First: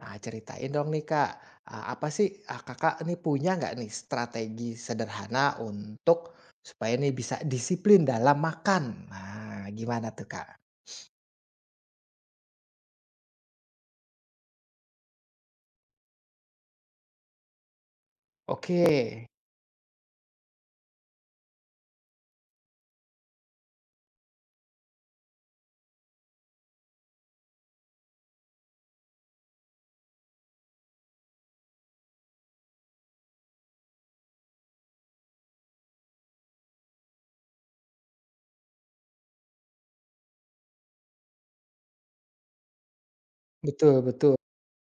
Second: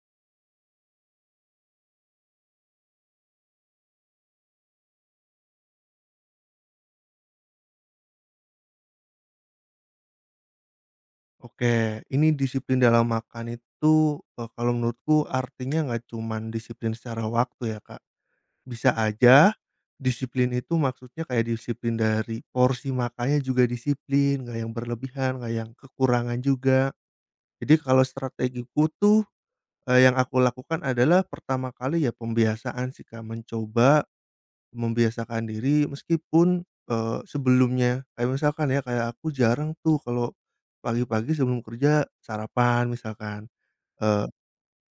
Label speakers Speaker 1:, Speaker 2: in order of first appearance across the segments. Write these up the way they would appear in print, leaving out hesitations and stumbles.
Speaker 1: Nah, ceritain dong nih Kak, apa sih, Kakak nih punya nggak nih strategi sederhana untuk supaya nih bisa disiplin dalam makan? Nah, gimana tuh Kak?
Speaker 2: Oke, ini disiplin dalam makan itu, kalau menurutku artinya nggak cuman disiplin secara waktu ya, Kak.
Speaker 1: Oke,
Speaker 2: Bisa aja disiplin itu maksudnya kayak disiplin dari porsi makannya juga disiplin, nggak yang berlebihan, nggak yang kekurangan juga. Jadi kalau strategiku tuh, yang aku lakukan adalah pertama kali ya pembiasaan sih, Kak, mencoba membiasakan diri meskipun, sebelumnya kayak misalkan ya, kayak aku jarang tuh kalau pagi-pagi sebelum kerja sarapan misalkan,
Speaker 1: betul
Speaker 2: eee,
Speaker 1: betul,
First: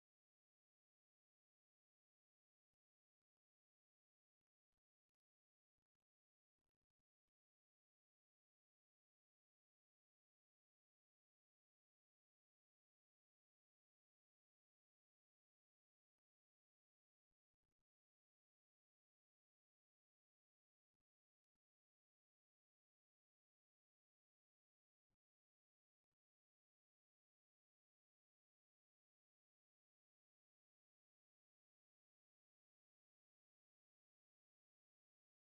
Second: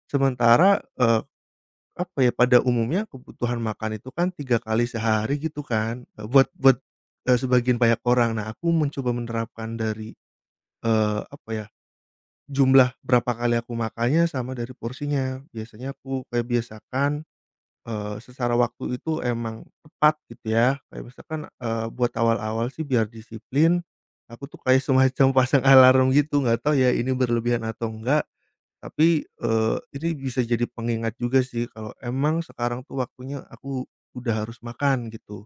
Speaker 2: sementara, apa ya, pada umumnya kebutuhan makan itu kan 3 kali sehari gitu kan, buat buat, sebagian banyak orang. Nah, aku mencoba menerapkan dari, apa ya, jumlah berapa kali aku makannya sama dari porsinya. Biasanya aku kayak biasakan. Secara waktu itu emang tepat gitu ya, kayak misalkan, buat awal-awal sih biar disiplin, aku tuh kayak semacam pasang alarm gitu, nggak tahu ya ini berlebihan atau enggak, tapi, ini bisa jadi pengingat juga sih kalau emang sekarang tuh waktunya aku udah harus makan gitu.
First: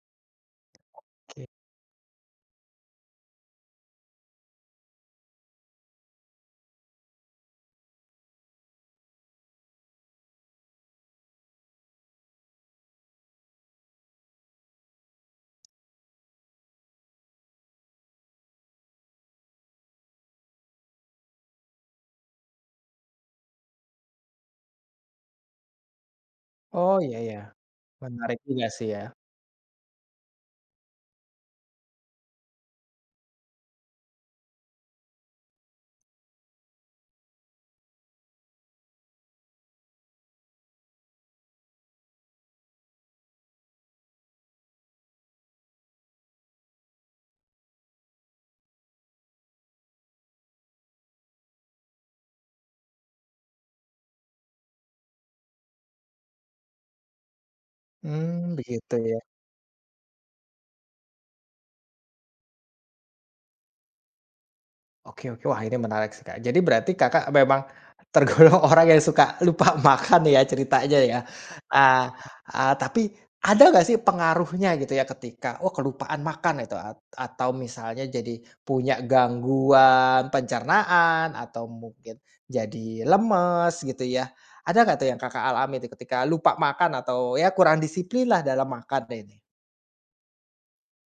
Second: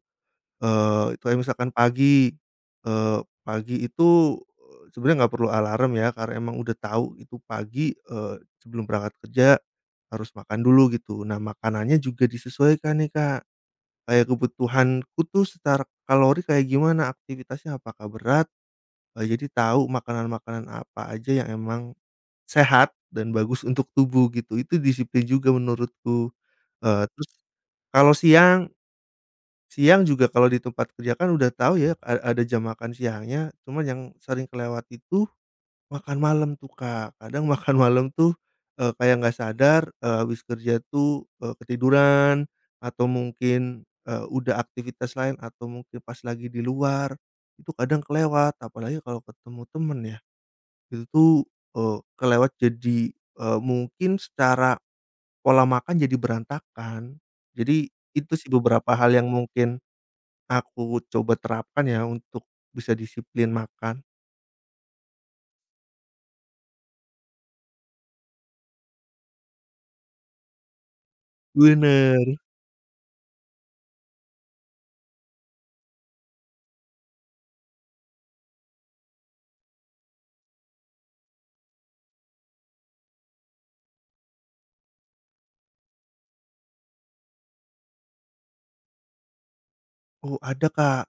Speaker 2: Itu kayak
Speaker 1: oke.
Speaker 2: misalkan pagi, eee, pagi itu, sebenarnya nggak perlu alarm ya, karena emang udah tahu itu pagi, sebelum berangkat kerja harus makan dulu gitu. Nah, makanannya juga disesuaikan nih, Kak. Kayak kebutuhanku tuh secara kalori kayak gimana, aktivitasnya apakah berat, jadi tahu makanan-makanan apa aja yang emang sehat dan bagus untuk tubuh gitu. Itu disiplin juga menurutku.
Speaker 1: Oh, iya
Speaker 2: Terus
Speaker 1: ya,
Speaker 2: kalau
Speaker 1: menarik juga
Speaker 2: siang,
Speaker 1: sih ya.
Speaker 2: siang juga kalau di tempat kerja kan udah tahu ya, ada jam makan siangnya, cuman yang sering kelewat itu makan malam tuh, Kak. Kadang makan malam tuh, kayak nggak sadar, habis kerja tuh, ketiduran atau mungkin, udah aktivitas lain atau mungkin pas lagi di luar, itu kadang kelewat, apalagi kalau ketemu temen ya. Itu tuh, kelewat jadi, mungkin secara pola makan jadi berantakan. Jadi itu sih
Speaker 1: Hmm, begitu
Speaker 2: beberapa hal
Speaker 1: ya.
Speaker 2: yang mungkin aku coba terapkan ya untuk bisa disiplin makan.
Speaker 1: Oke oke. Wah, ini menarik sih, Kak. Jadi berarti Kakak memang tergolong orang yang suka lupa makan ya ceritanya ya. Nah,
Speaker 2: Bener.
Speaker 1: Tapi ada nggak sih pengaruhnya gitu ya ketika, oh kelupaan makan itu atau misalnya jadi punya gangguan pencernaan atau mungkin jadi lemes gitu ya. Ada nggak tuh yang Kakak alami tuh ketika lupa makan atau ya kurang disiplin lah dalam makan ini?
Speaker 2: Oh, ada, Kak.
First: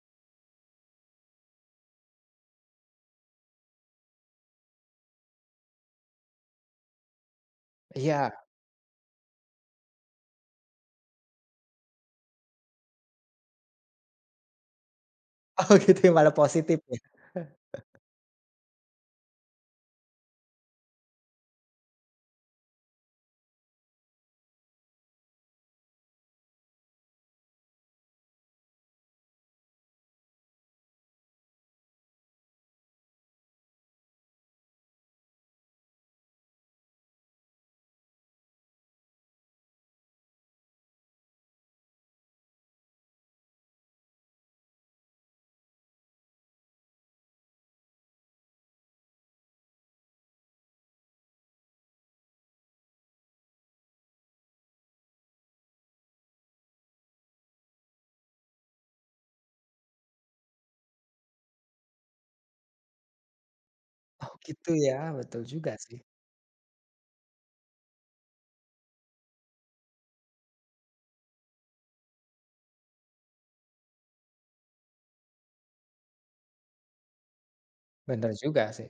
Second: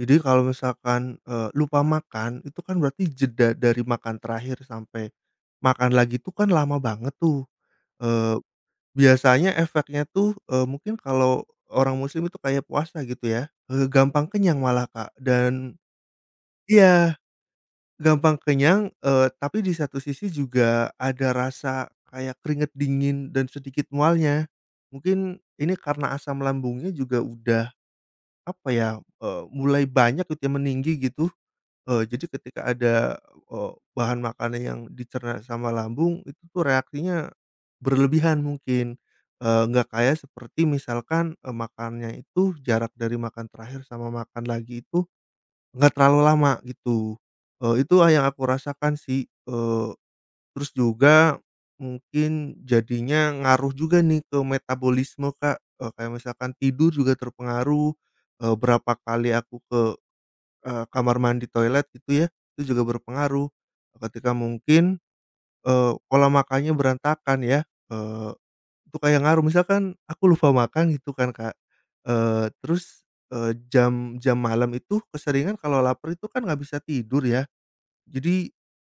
Speaker 2: Jadi kalau misalkan, lupa makan itu kan berarti jeda dari makan terakhir sampai makan lagi itu kan lama banget tuh,
Speaker 1: Iya.
Speaker 2: eee, biasanya efeknya tuh, mungkin kalau orang muslim itu kayak puasa gitu ya, gampang kenyang malah, Kak,
Speaker 1: Oh
Speaker 2: dan
Speaker 1: gitu ya, malah positif ya.
Speaker 2: iya. Gampang kenyang, tapi di satu sisi juga ada rasa kayak keringat dingin dan sedikit mualnya. Mungkin ini karena asam lambungnya juga udah, apa ya, mulai banyak gitu ya, meninggi gitu. Jadi ketika ada, eee, bahan makanan yang dicerna sama lambung, itu tuh reaksinya berlebihan mungkin. Nggak kayak seperti misalkan, makannya itu jarak dari makan terakhir sama makan lagi itu nggak terlalu lama gitu, itu yang aku rasakan sih, terus juga mungkin jadinya ngaruh juga nih ke metabolisme, Kak, kayak misalkan tidur juga terpengaruh, berapa kali aku ke, kamar mandi toilet gitu ya, itu juga berpengaruh, ketika
Speaker 1: Oh gitu ya,
Speaker 2: mungkin,
Speaker 1: betul juga sih.
Speaker 2: pola makannya berantakan ya, eee itu kayak ngaruh misalkan aku lupa makan gitu kan, Kak, terus, jam jam malam itu keseringan kalau laper itu kan nggak bisa tidur ya.
Speaker 1: Bener
Speaker 2: Jadi
Speaker 1: juga sih.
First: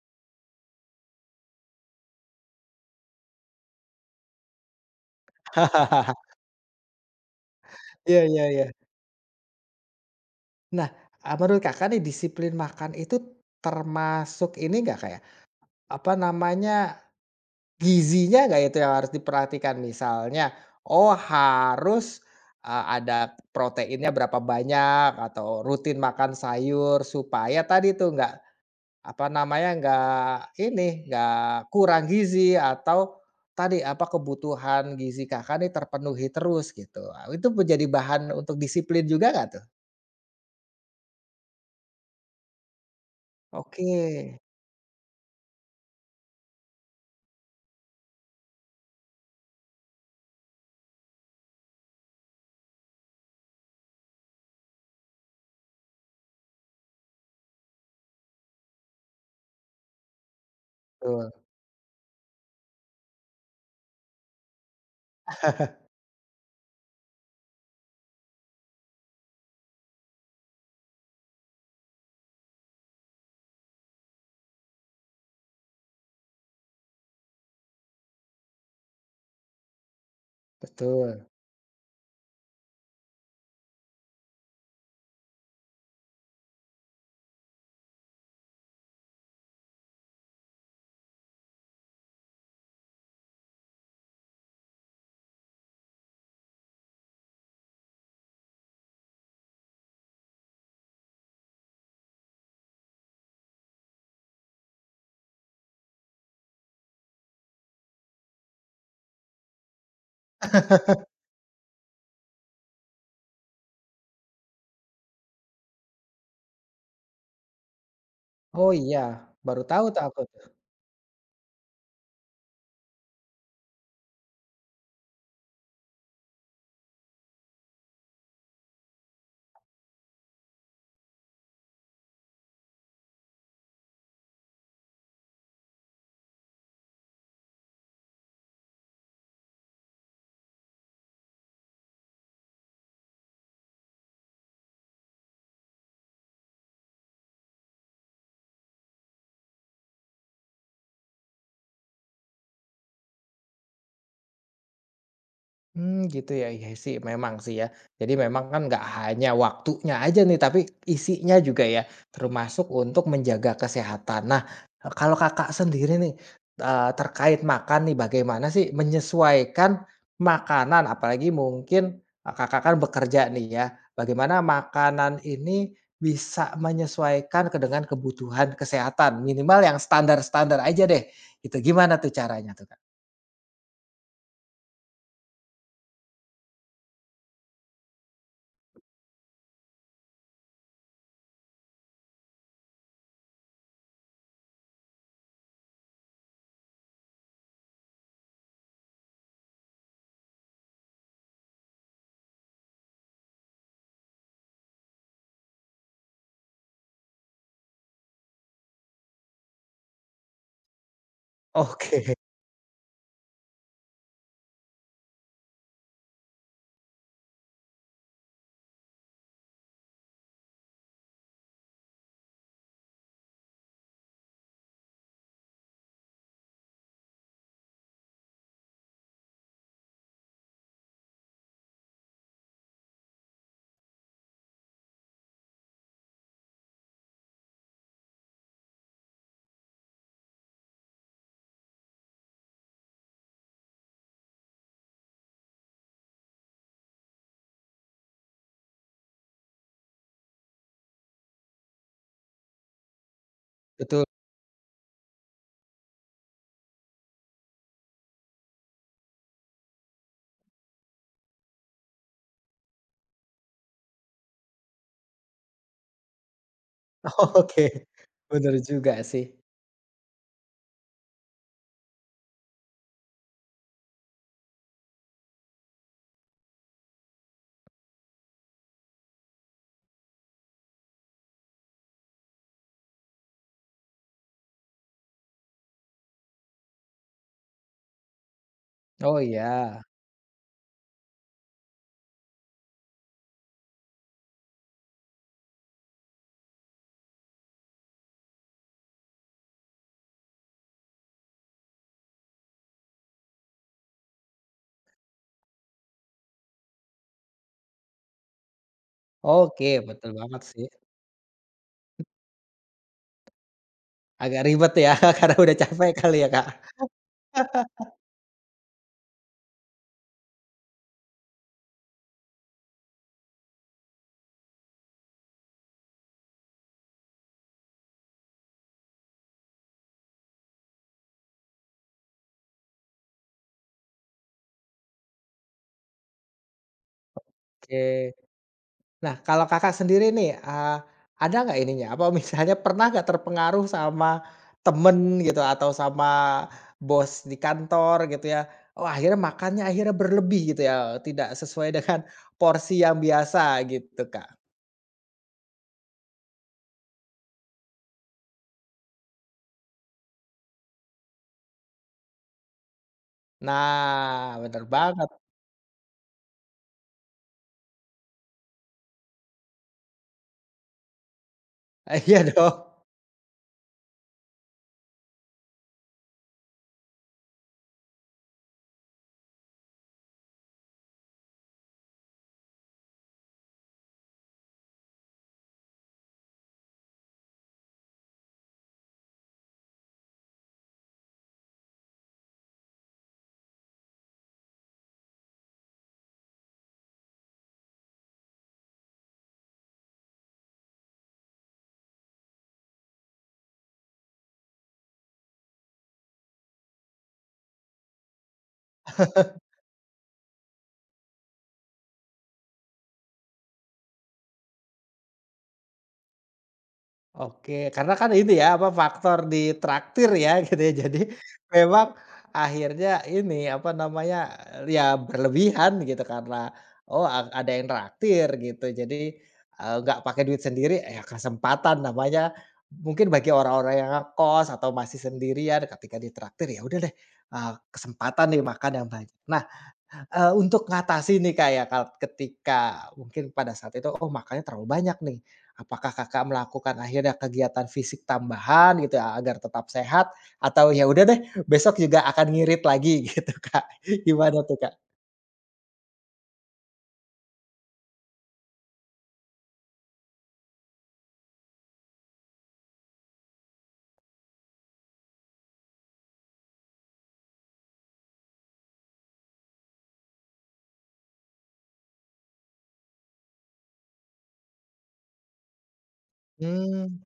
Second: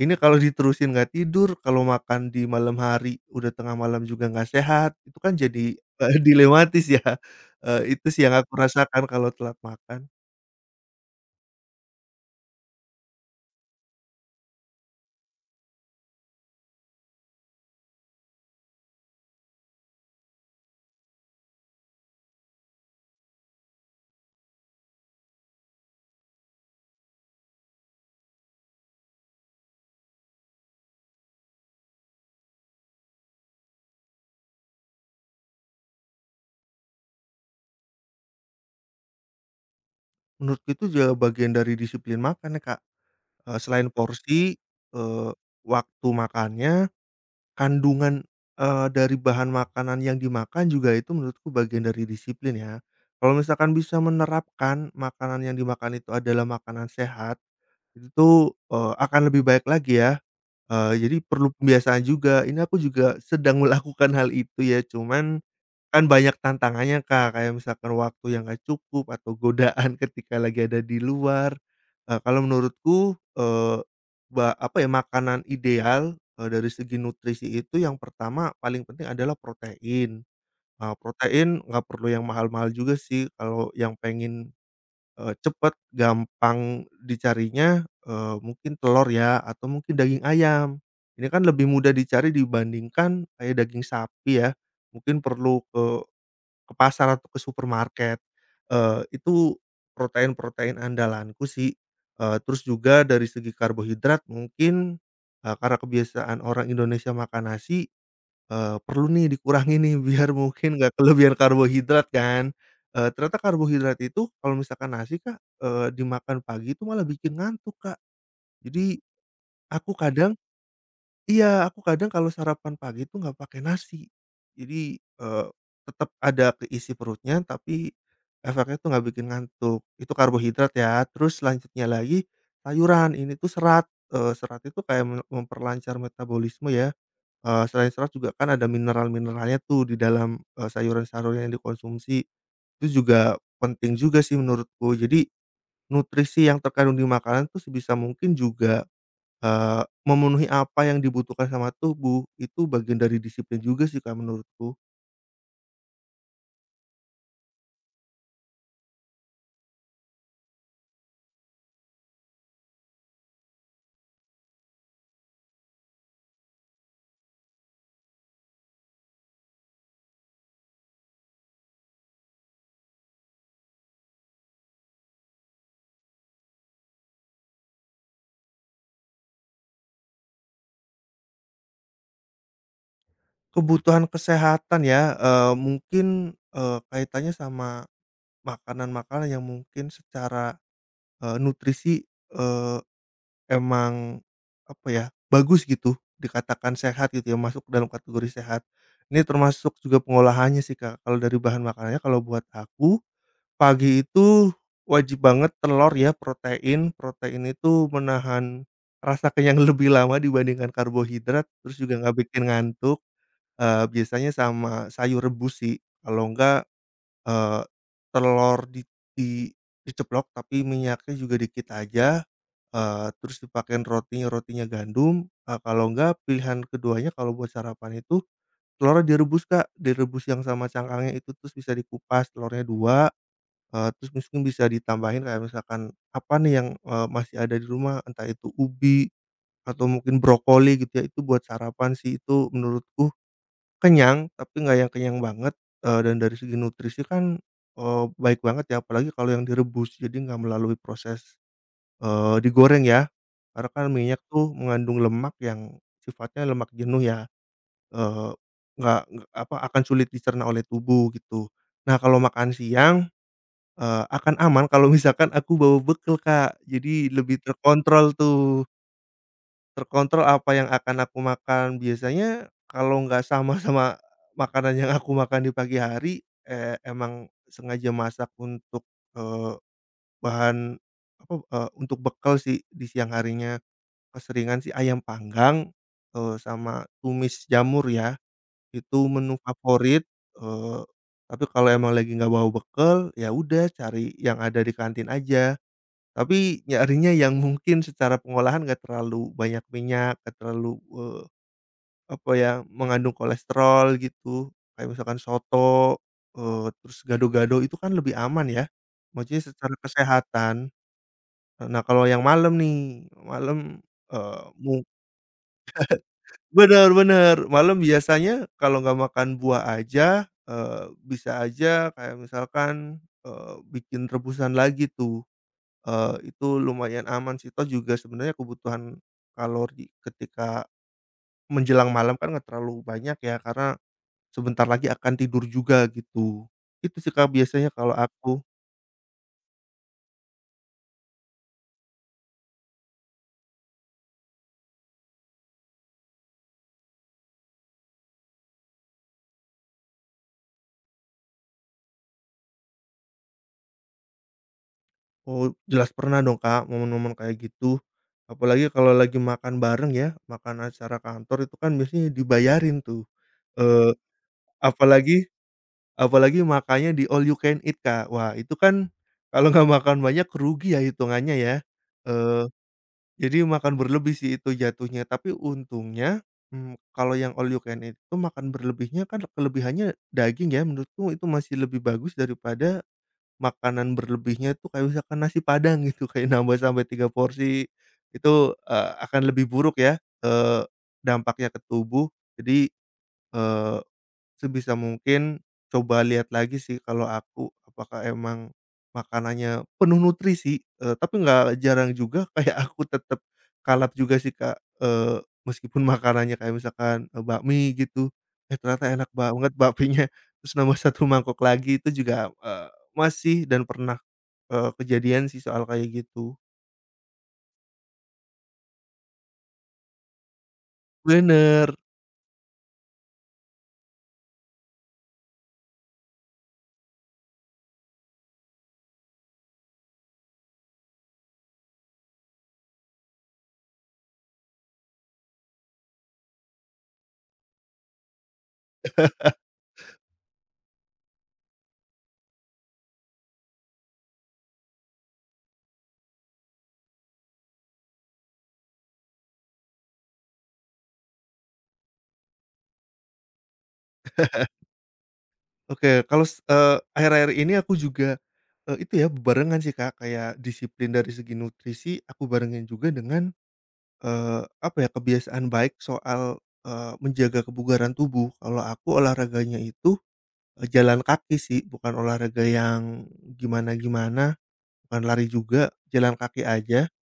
Speaker 2: ini kalau diterusin nggak tidur, kalau makan di malam hari, udah tengah malam juga nggak sehat, itu kan jadi, dilematis ya, itu
Speaker 1: Iya
Speaker 2: sih yang
Speaker 1: iya
Speaker 2: aku
Speaker 1: iya.
Speaker 2: rasakan kalau telat makan.
Speaker 1: Nah, menurut Kakak nih disiplin makan itu termasuk ini nggak kayak apa namanya, gizinya nggak itu yang harus diperhatikan? Misalnya, oh harus, ada proteinnya berapa banyak atau rutin makan sayur supaya tadi tuh nggak, apa namanya, nggak ini, nggak kurang gizi atau tadi, apa, kebutuhan gizi Kakak nih terpenuhi terus gitu. Itu menjadi bahan untuk disiplin juga nggak tuh?
Speaker 2: Menurutku itu juga bagian dari disiplin makan ya, Kak, selain
Speaker 1: Oke,
Speaker 2: porsi, eee, waktu makannya, kandungan, dari bahan makanan yang dimakan juga itu menurutku bagian dari disiplin ya. Kalau misalkan bisa menerapkan makanan yang dimakan itu adalah makanan sehat, itu tuh, akan lebih baik lagi ya. Jadi
Speaker 1: betul
Speaker 2: perlu pembiasaan juga. Ini aku juga sedang melakukan hal itu ya, cuman kan banyak tantangannya, Kak, kayak misalkan waktu yang nggak cukup atau godaan ketika lagi ada di luar. Kalau menurutku, apa ya, makanan ideal, dari segi nutrisi itu yang pertama paling penting adalah protein.
Speaker 1: betul.
Speaker 2: Protein nggak perlu yang mahal-mahal juga sih kalau yang pengen, cepet, gampang dicarinya, mungkin telur ya atau mungkin daging ayam. Ini kan lebih mudah dicari dibandingkan kayak daging sapi ya, mungkin perlu ke pasar atau ke supermarket. Itu protein-protein andalanku sih, terus juga dari segi karbohidrat mungkin, karena kebiasaan orang Indonesia makan nasi, perlu nih dikurangi nih biar mungkin nggak kelebihan karbohidrat kan, ternyata karbohidrat itu kalau misalkan nasi, Kak, dimakan pagi itu malah bikin ngantuk, Kak.
Speaker 1: Oh
Speaker 2: Jadi
Speaker 1: iya, baru tahu
Speaker 2: aku
Speaker 1: tuh aku.
Speaker 2: kadang, iya, aku kadang kalau sarapan pagi itu nggak pakai nasi. Jadi, tetap ada keisi perutnya tapi efeknya tuh nggak bikin ngantuk, itu karbohidrat ya. Terus selanjutnya lagi sayuran, ini tuh serat, serat itu kayak memperlancar metabolisme ya. Selain serat juga kan ada mineral-mineralnya tuh di dalam, sayuran-sayuran yang dikonsumsi. Itu juga penting juga sih menurutku. Jadi nutrisi yang terkandung di makanan tuh sebisa mungkin juga, memenuhi apa yang dibutuhkan sama tubuh. Itu bagian dari disiplin juga sih, Kak, menurutku.
Speaker 1: Hmm, gitu ya, iya sih memang sih ya. Jadi memang kan nggak hanya waktunya aja nih, tapi isinya juga ya, termasuk untuk menjaga kesehatan. Nah, kalau Kakak sendiri nih, terkait makan nih, bagaimana sih menyesuaikan makanan? Apalagi mungkin, Kakak kan bekerja nih ya, bagaimana makanan ini bisa menyesuaikan ke dengan kebutuhan kesehatan, minimal yang standar-standar aja deh, itu gimana tuh caranya tuh, Kak?
Speaker 2: Kebutuhan kesehatan ya, mungkin, kaitannya sama makanan-makanan yang mungkin secara, nutrisi, eee emang, apa ya, bagus gitu, dikatakan sehat gitu ya, masuk dalam kategori sehat. Ini termasuk juga pengolahannya sih, Kak, kalau dari bahan makanannya kalau buat aku, pagi itu wajib banget telur ya, protein. Protein itu menahan rasa kenyang lebih lama dibandingkan karbohidrat, terus juga nggak
Speaker 1: Oke.
Speaker 2: bikin ngantuk, biasanya sama sayur rebus sih, kalau enggak, eee, telur di diceplok tapi minyaknya juga dikit aja. Terus dipakein rotinya, rotinya gandum, kalau enggak pilihan keduanya kalau buat sarapan itu telurnya direbus, Kak, direbus yang sama cangkangnya itu terus bisa dikupas telurnya dua, terus mungkin bisa ditambahin kayak misalkan apa nih yang, masih ada di rumah, entah itu ubi atau mungkin brokoli gitu ya, itu buat sarapan sih itu menurutku kenyang, tapi nggak yang kenyang banget, dan dari segi nutrisi kan, baik banget ya apalagi kalau yang direbus jadi nggak melalui proses, digoreng ya, karena kan
Speaker 1: Betul.
Speaker 2: minyak tuh mengandung lemak yang sifatnya lemak jenuh ya, eee, nggak apa, akan sulit dicerna oleh tubuh gitu. Nah kalau makan siang, akan aman kalau misalkan aku bawa bekal, Kak, jadi lebih
Speaker 1: Oke,
Speaker 2: terkontrol
Speaker 1: bener
Speaker 2: tuh,
Speaker 1: juga sih.
Speaker 2: terkontrol apa yang akan aku makan. Biasanya kalau nggak sama sama makanan yang aku makan di pagi hari, emang sengaja masak untuk, eee, bahan apa, untuk bekal sih di siang harinya. Keseringan sih ayam panggang, sama tumis jamur ya, itu
Speaker 1: Oh
Speaker 2: menu
Speaker 1: iya,
Speaker 2: favorit, eee, tapi kalau emang lagi nggak bawa bekal, ya udah cari yang ada di kantin aja. Tapi nyarinya yang mungkin secara pengolahan nggak terlalu banyak minyak, nggak terlalu, apa ya, mengandung kolesterol gitu, kayak misalkan soto, terus gado-gado itu kan lebih aman ya, maksudnya
Speaker 1: oke
Speaker 2: secara
Speaker 1: betul banget
Speaker 2: kesehatan.
Speaker 1: sih.
Speaker 2: Nah, kalau yang malam nih, malam, eee,
Speaker 1: Agak ribet
Speaker 2: mu
Speaker 1: ya karena udah capek kali ya, Kak.
Speaker 2: Bener, bener. Malam biasanya kalau nggak makan buah aja, bisa aja kayak misalkan, bikin rebusan lagi tuh, itu lumayan aman sih, toh juga sebenarnya kebutuhan kalori ketika menjelang malam kan nggak terlalu banyak ya, karena sebentar lagi akan tidur juga gitu. Itu sih, Kak, biasanya kalau
Speaker 1: Oke.
Speaker 2: aku.
Speaker 1: Nah kalau Kakak sendiri nih, ada nggak ininya, apa misalnya pernah nggak terpengaruh sama temen gitu atau sama bos di kantor gitu ya, oh akhirnya makannya akhirnya berlebih gitu ya, tidak sesuai dengan porsi yang biasa gitu, Kak.
Speaker 2: Oh, jelas pernah dong, Kak, momen-momen kayak gitu. Apalagi kalau lagi makan bareng ya, makan acara kantor itu kan biasanya dibayarin tuh. eee
Speaker 1: Nah bener banget.
Speaker 2: Apalagi, apalagi makannya di all you can eat, Kak. Wah, itu kan kalau nggak makan banyak rugi ya hitungannya ya,
Speaker 1: Iya
Speaker 2: eee,
Speaker 1: dong.
Speaker 2: jadi makan berlebih sih itu jatuhnya. Tapi untungnya, kalau yang all you can eat itu makan berlebihnya kan kelebihannya daging ya, menurutku itu masih lebih bagus daripada makanan berlebihnya itu kayak misalkan nasi padang gitu, kayak nambah sampai 3 porsi, itu, akan lebih buruk ya, eee, dampaknya ke tubuh. Jadi, eee sebisa mungkin coba lihat lagi sih kalau aku, apakah emang makanannya penuh nutrisi, tapi nggak jarang juga kayak aku tetap kalap juga sih, Kak, meskipun makanannya kayak misalkan, bakmi gitu, eh, ternyata enak banget bakminya, terus nambah satu mangkok lagi itu juga, masih dan pernah, kejadian sih soal kayak gitu.
Speaker 1: Oke, karena kan ini ya, apa, faktor di traktir ya gitu ya, jadi
Speaker 2: Bener.
Speaker 1: memang akhirnya ini, apa namanya, ya berlebihan gitu karena, oh, ada yang traktir gitu. Jadi, nggak pakai duit sendiri, ya kesempatan namanya. Mungkin bagi orang-orang yang ngekos atau masih sendirian ketika ditraktir, ya udah deh, kesempatan nih makan yang banyak. Nah, untuk ngatasi nih, Kak, ya, ketika mungkin pada saat itu, oh, makannya terlalu banyak nih. Apakah Kakak melakukan akhirnya kegiatan fisik tambahan gitu ya, agar tetap sehat atau ya udah deh besok juga akan ngirit lagi gitu, Kak? Gimana tuh, Kak?
Speaker 2: Oke, kalau akhir-akhir ini aku juga, itu ya barengan sih, Kak, kayak disiplin dari segi nutrisi aku barengin juga dengan, apa ya, kebiasaan baik soal, menjaga kebugaran tubuh. Kalau aku olahraganya itu, jalan kaki sih, bukan olahraga yang gimana-gimana, bukan lari juga, jalan kaki aja.
Speaker 1: Mmm,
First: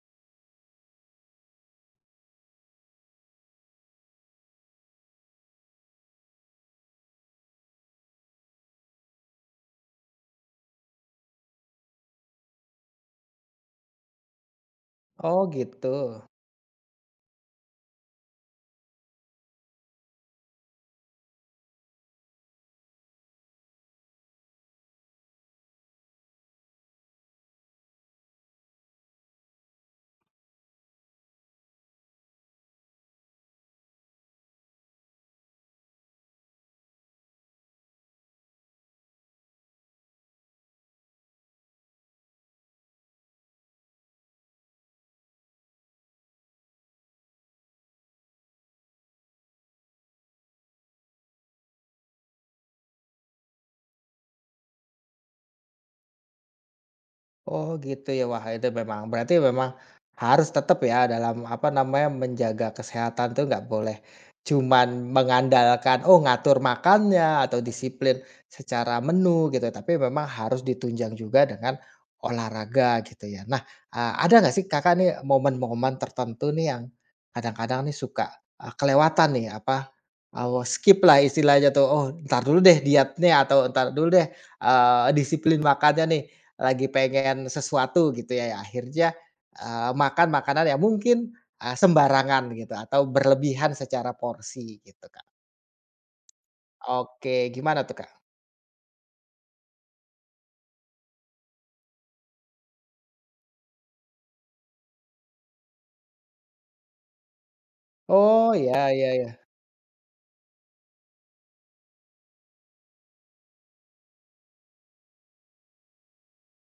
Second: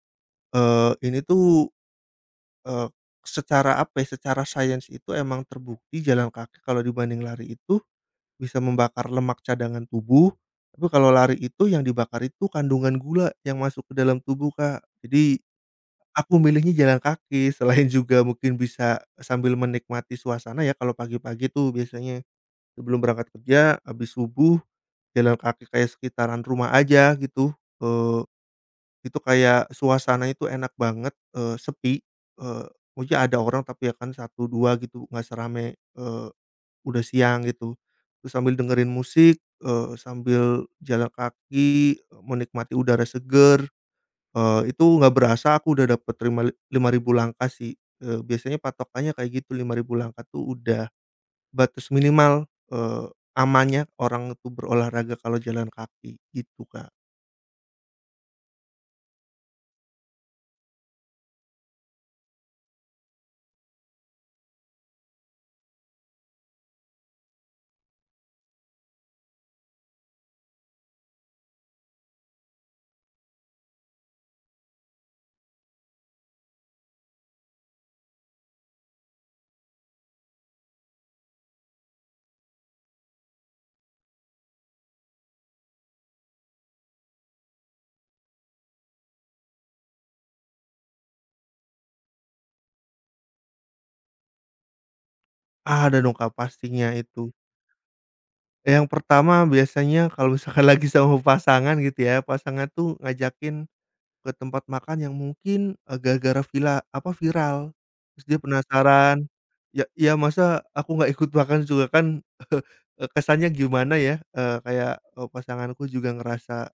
Speaker 2: Ini tuh, eee, secara apa ya, secara sains itu emang terbukti jalan kaki kalau dibanding lari itu bisa membakar lemak cadangan tubuh, tapi kalau lari itu yang dibakar itu kandungan gula yang masuk ke dalam tubuh, Kak. Jadi
Speaker 1: oh gitu.
Speaker 2: aku milihnya jalan kaki, selain juga mungkin bisa sambil menikmati suasana ya kalau pagi-pagi tuh biasanya, sebelum berangkat kerja, habis subuh jalan kaki kayak sekitaran rumah aja gitu, eee, itu kayak suasana itu enak banget, sepi, eee, maksudnya ada orang tapi ya kan satu 2 gitu, nggak serame, eh, udah siang gitu. Terus sambil dengerin musik, sambil jalan kaki, eh, menikmati udara seger, itu nggak berasa aku udah dapet lima li 5.000 langkah sih, biasanya patokannya kayak gitu 5.000 langkah tuh udah batas minimal, eee, amannya orang itu berolahraga kalau jalan kaki gitu, Kak.
Speaker 1: Oh gitu ya, wah itu memang berarti memang harus tetap ya dalam apa namanya menjaga kesehatan tuh nggak boleh cuman mengandalkan oh ngatur makannya atau disiplin secara menu gitu, tapi memang harus ditunjang juga dengan olahraga gitu ya. Nah, ada nggak sih Kakak nih momen-momen tertentu nih yang kadang-kadang nih suka, kelewatan nih apa, skip lah istilahnya tuh, oh ntar dulu deh dietnya atau ntar dulu deh, disiplin makannya nih, lagi pengen sesuatu gitu ya, ya akhirnya, makan makanan yang mungkin, sembarangan gitu atau berlebihan secara porsi gitu, Kak.
Speaker 2: Ada dong, Kak, pastinya itu.
Speaker 1: Oke, gimana tuh, Kak?
Speaker 2: Yang pertama biasanya kalau misalkan lagi sama pasangan gitu ya, pasangan tuh ngajakin ke tempat makan yang mungkin, gara-gara viral. Terus dia
Speaker 1: Oh, ya ya
Speaker 2: penasaran,
Speaker 1: ya.
Speaker 2: ya ya masa aku nggak ikut makan juga kan, kesannya gimana ya, kayak, pasanganku juga ngerasa,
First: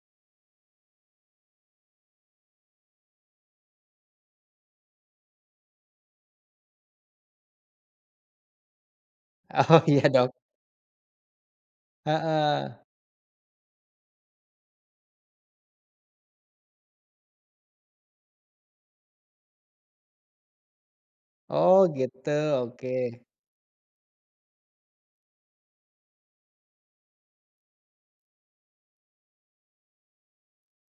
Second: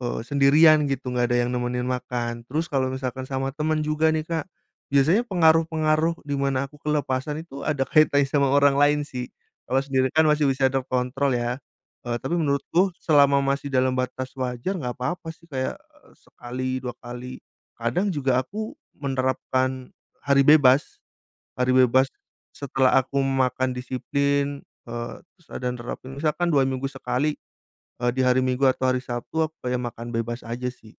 Speaker 2: Sendirian gitu, nggak ada yang nemenin makan. Terus kalau misalkan sama temen juga nih, Kak, biasanya pengaruh-pengaruh di mana aku kelepasan itu ada kaitannya sama orang lain sih. Kalau
Speaker 1: Oh, iya
Speaker 2: sendiri kan
Speaker 1: dong.
Speaker 2: masih bisa terkontrol ya, tapi
Speaker 1: Heeh.
Speaker 2: menurutku selama masih dalam batas wajar nggak apa-apa sih kayak, sekali, 2 kali. Kadang juga aku menerapkan hari bebas, hari
Speaker 1: Oh,
Speaker 2: bebas
Speaker 1: gitu, oke.
Speaker 2: setelah aku makan disiplin, terus ada nerapin misalkan 2 minggu sekali. Di hari Minggu atau hari Sabtu aku kayak makan bebas aja sih.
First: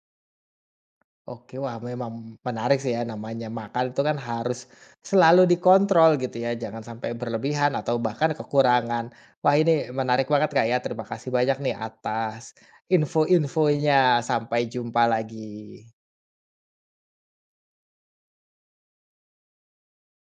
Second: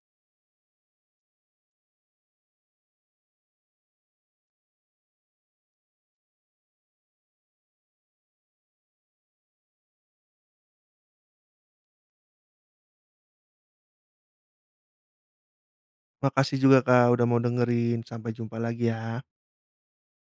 Speaker 1: Oke, wah memang menarik sih ya namanya makan itu kan harus selalu dikontrol gitu ya, jangan sampai berlebihan atau bahkan kekurangan. Wah ini menarik banget Kak ya, terima kasih banyak nih atas info-infonya. Sampai jumpa lagi.
Speaker 2: Makasih juga, Kak, udah mau dengerin. Sampai jumpa lagi ya.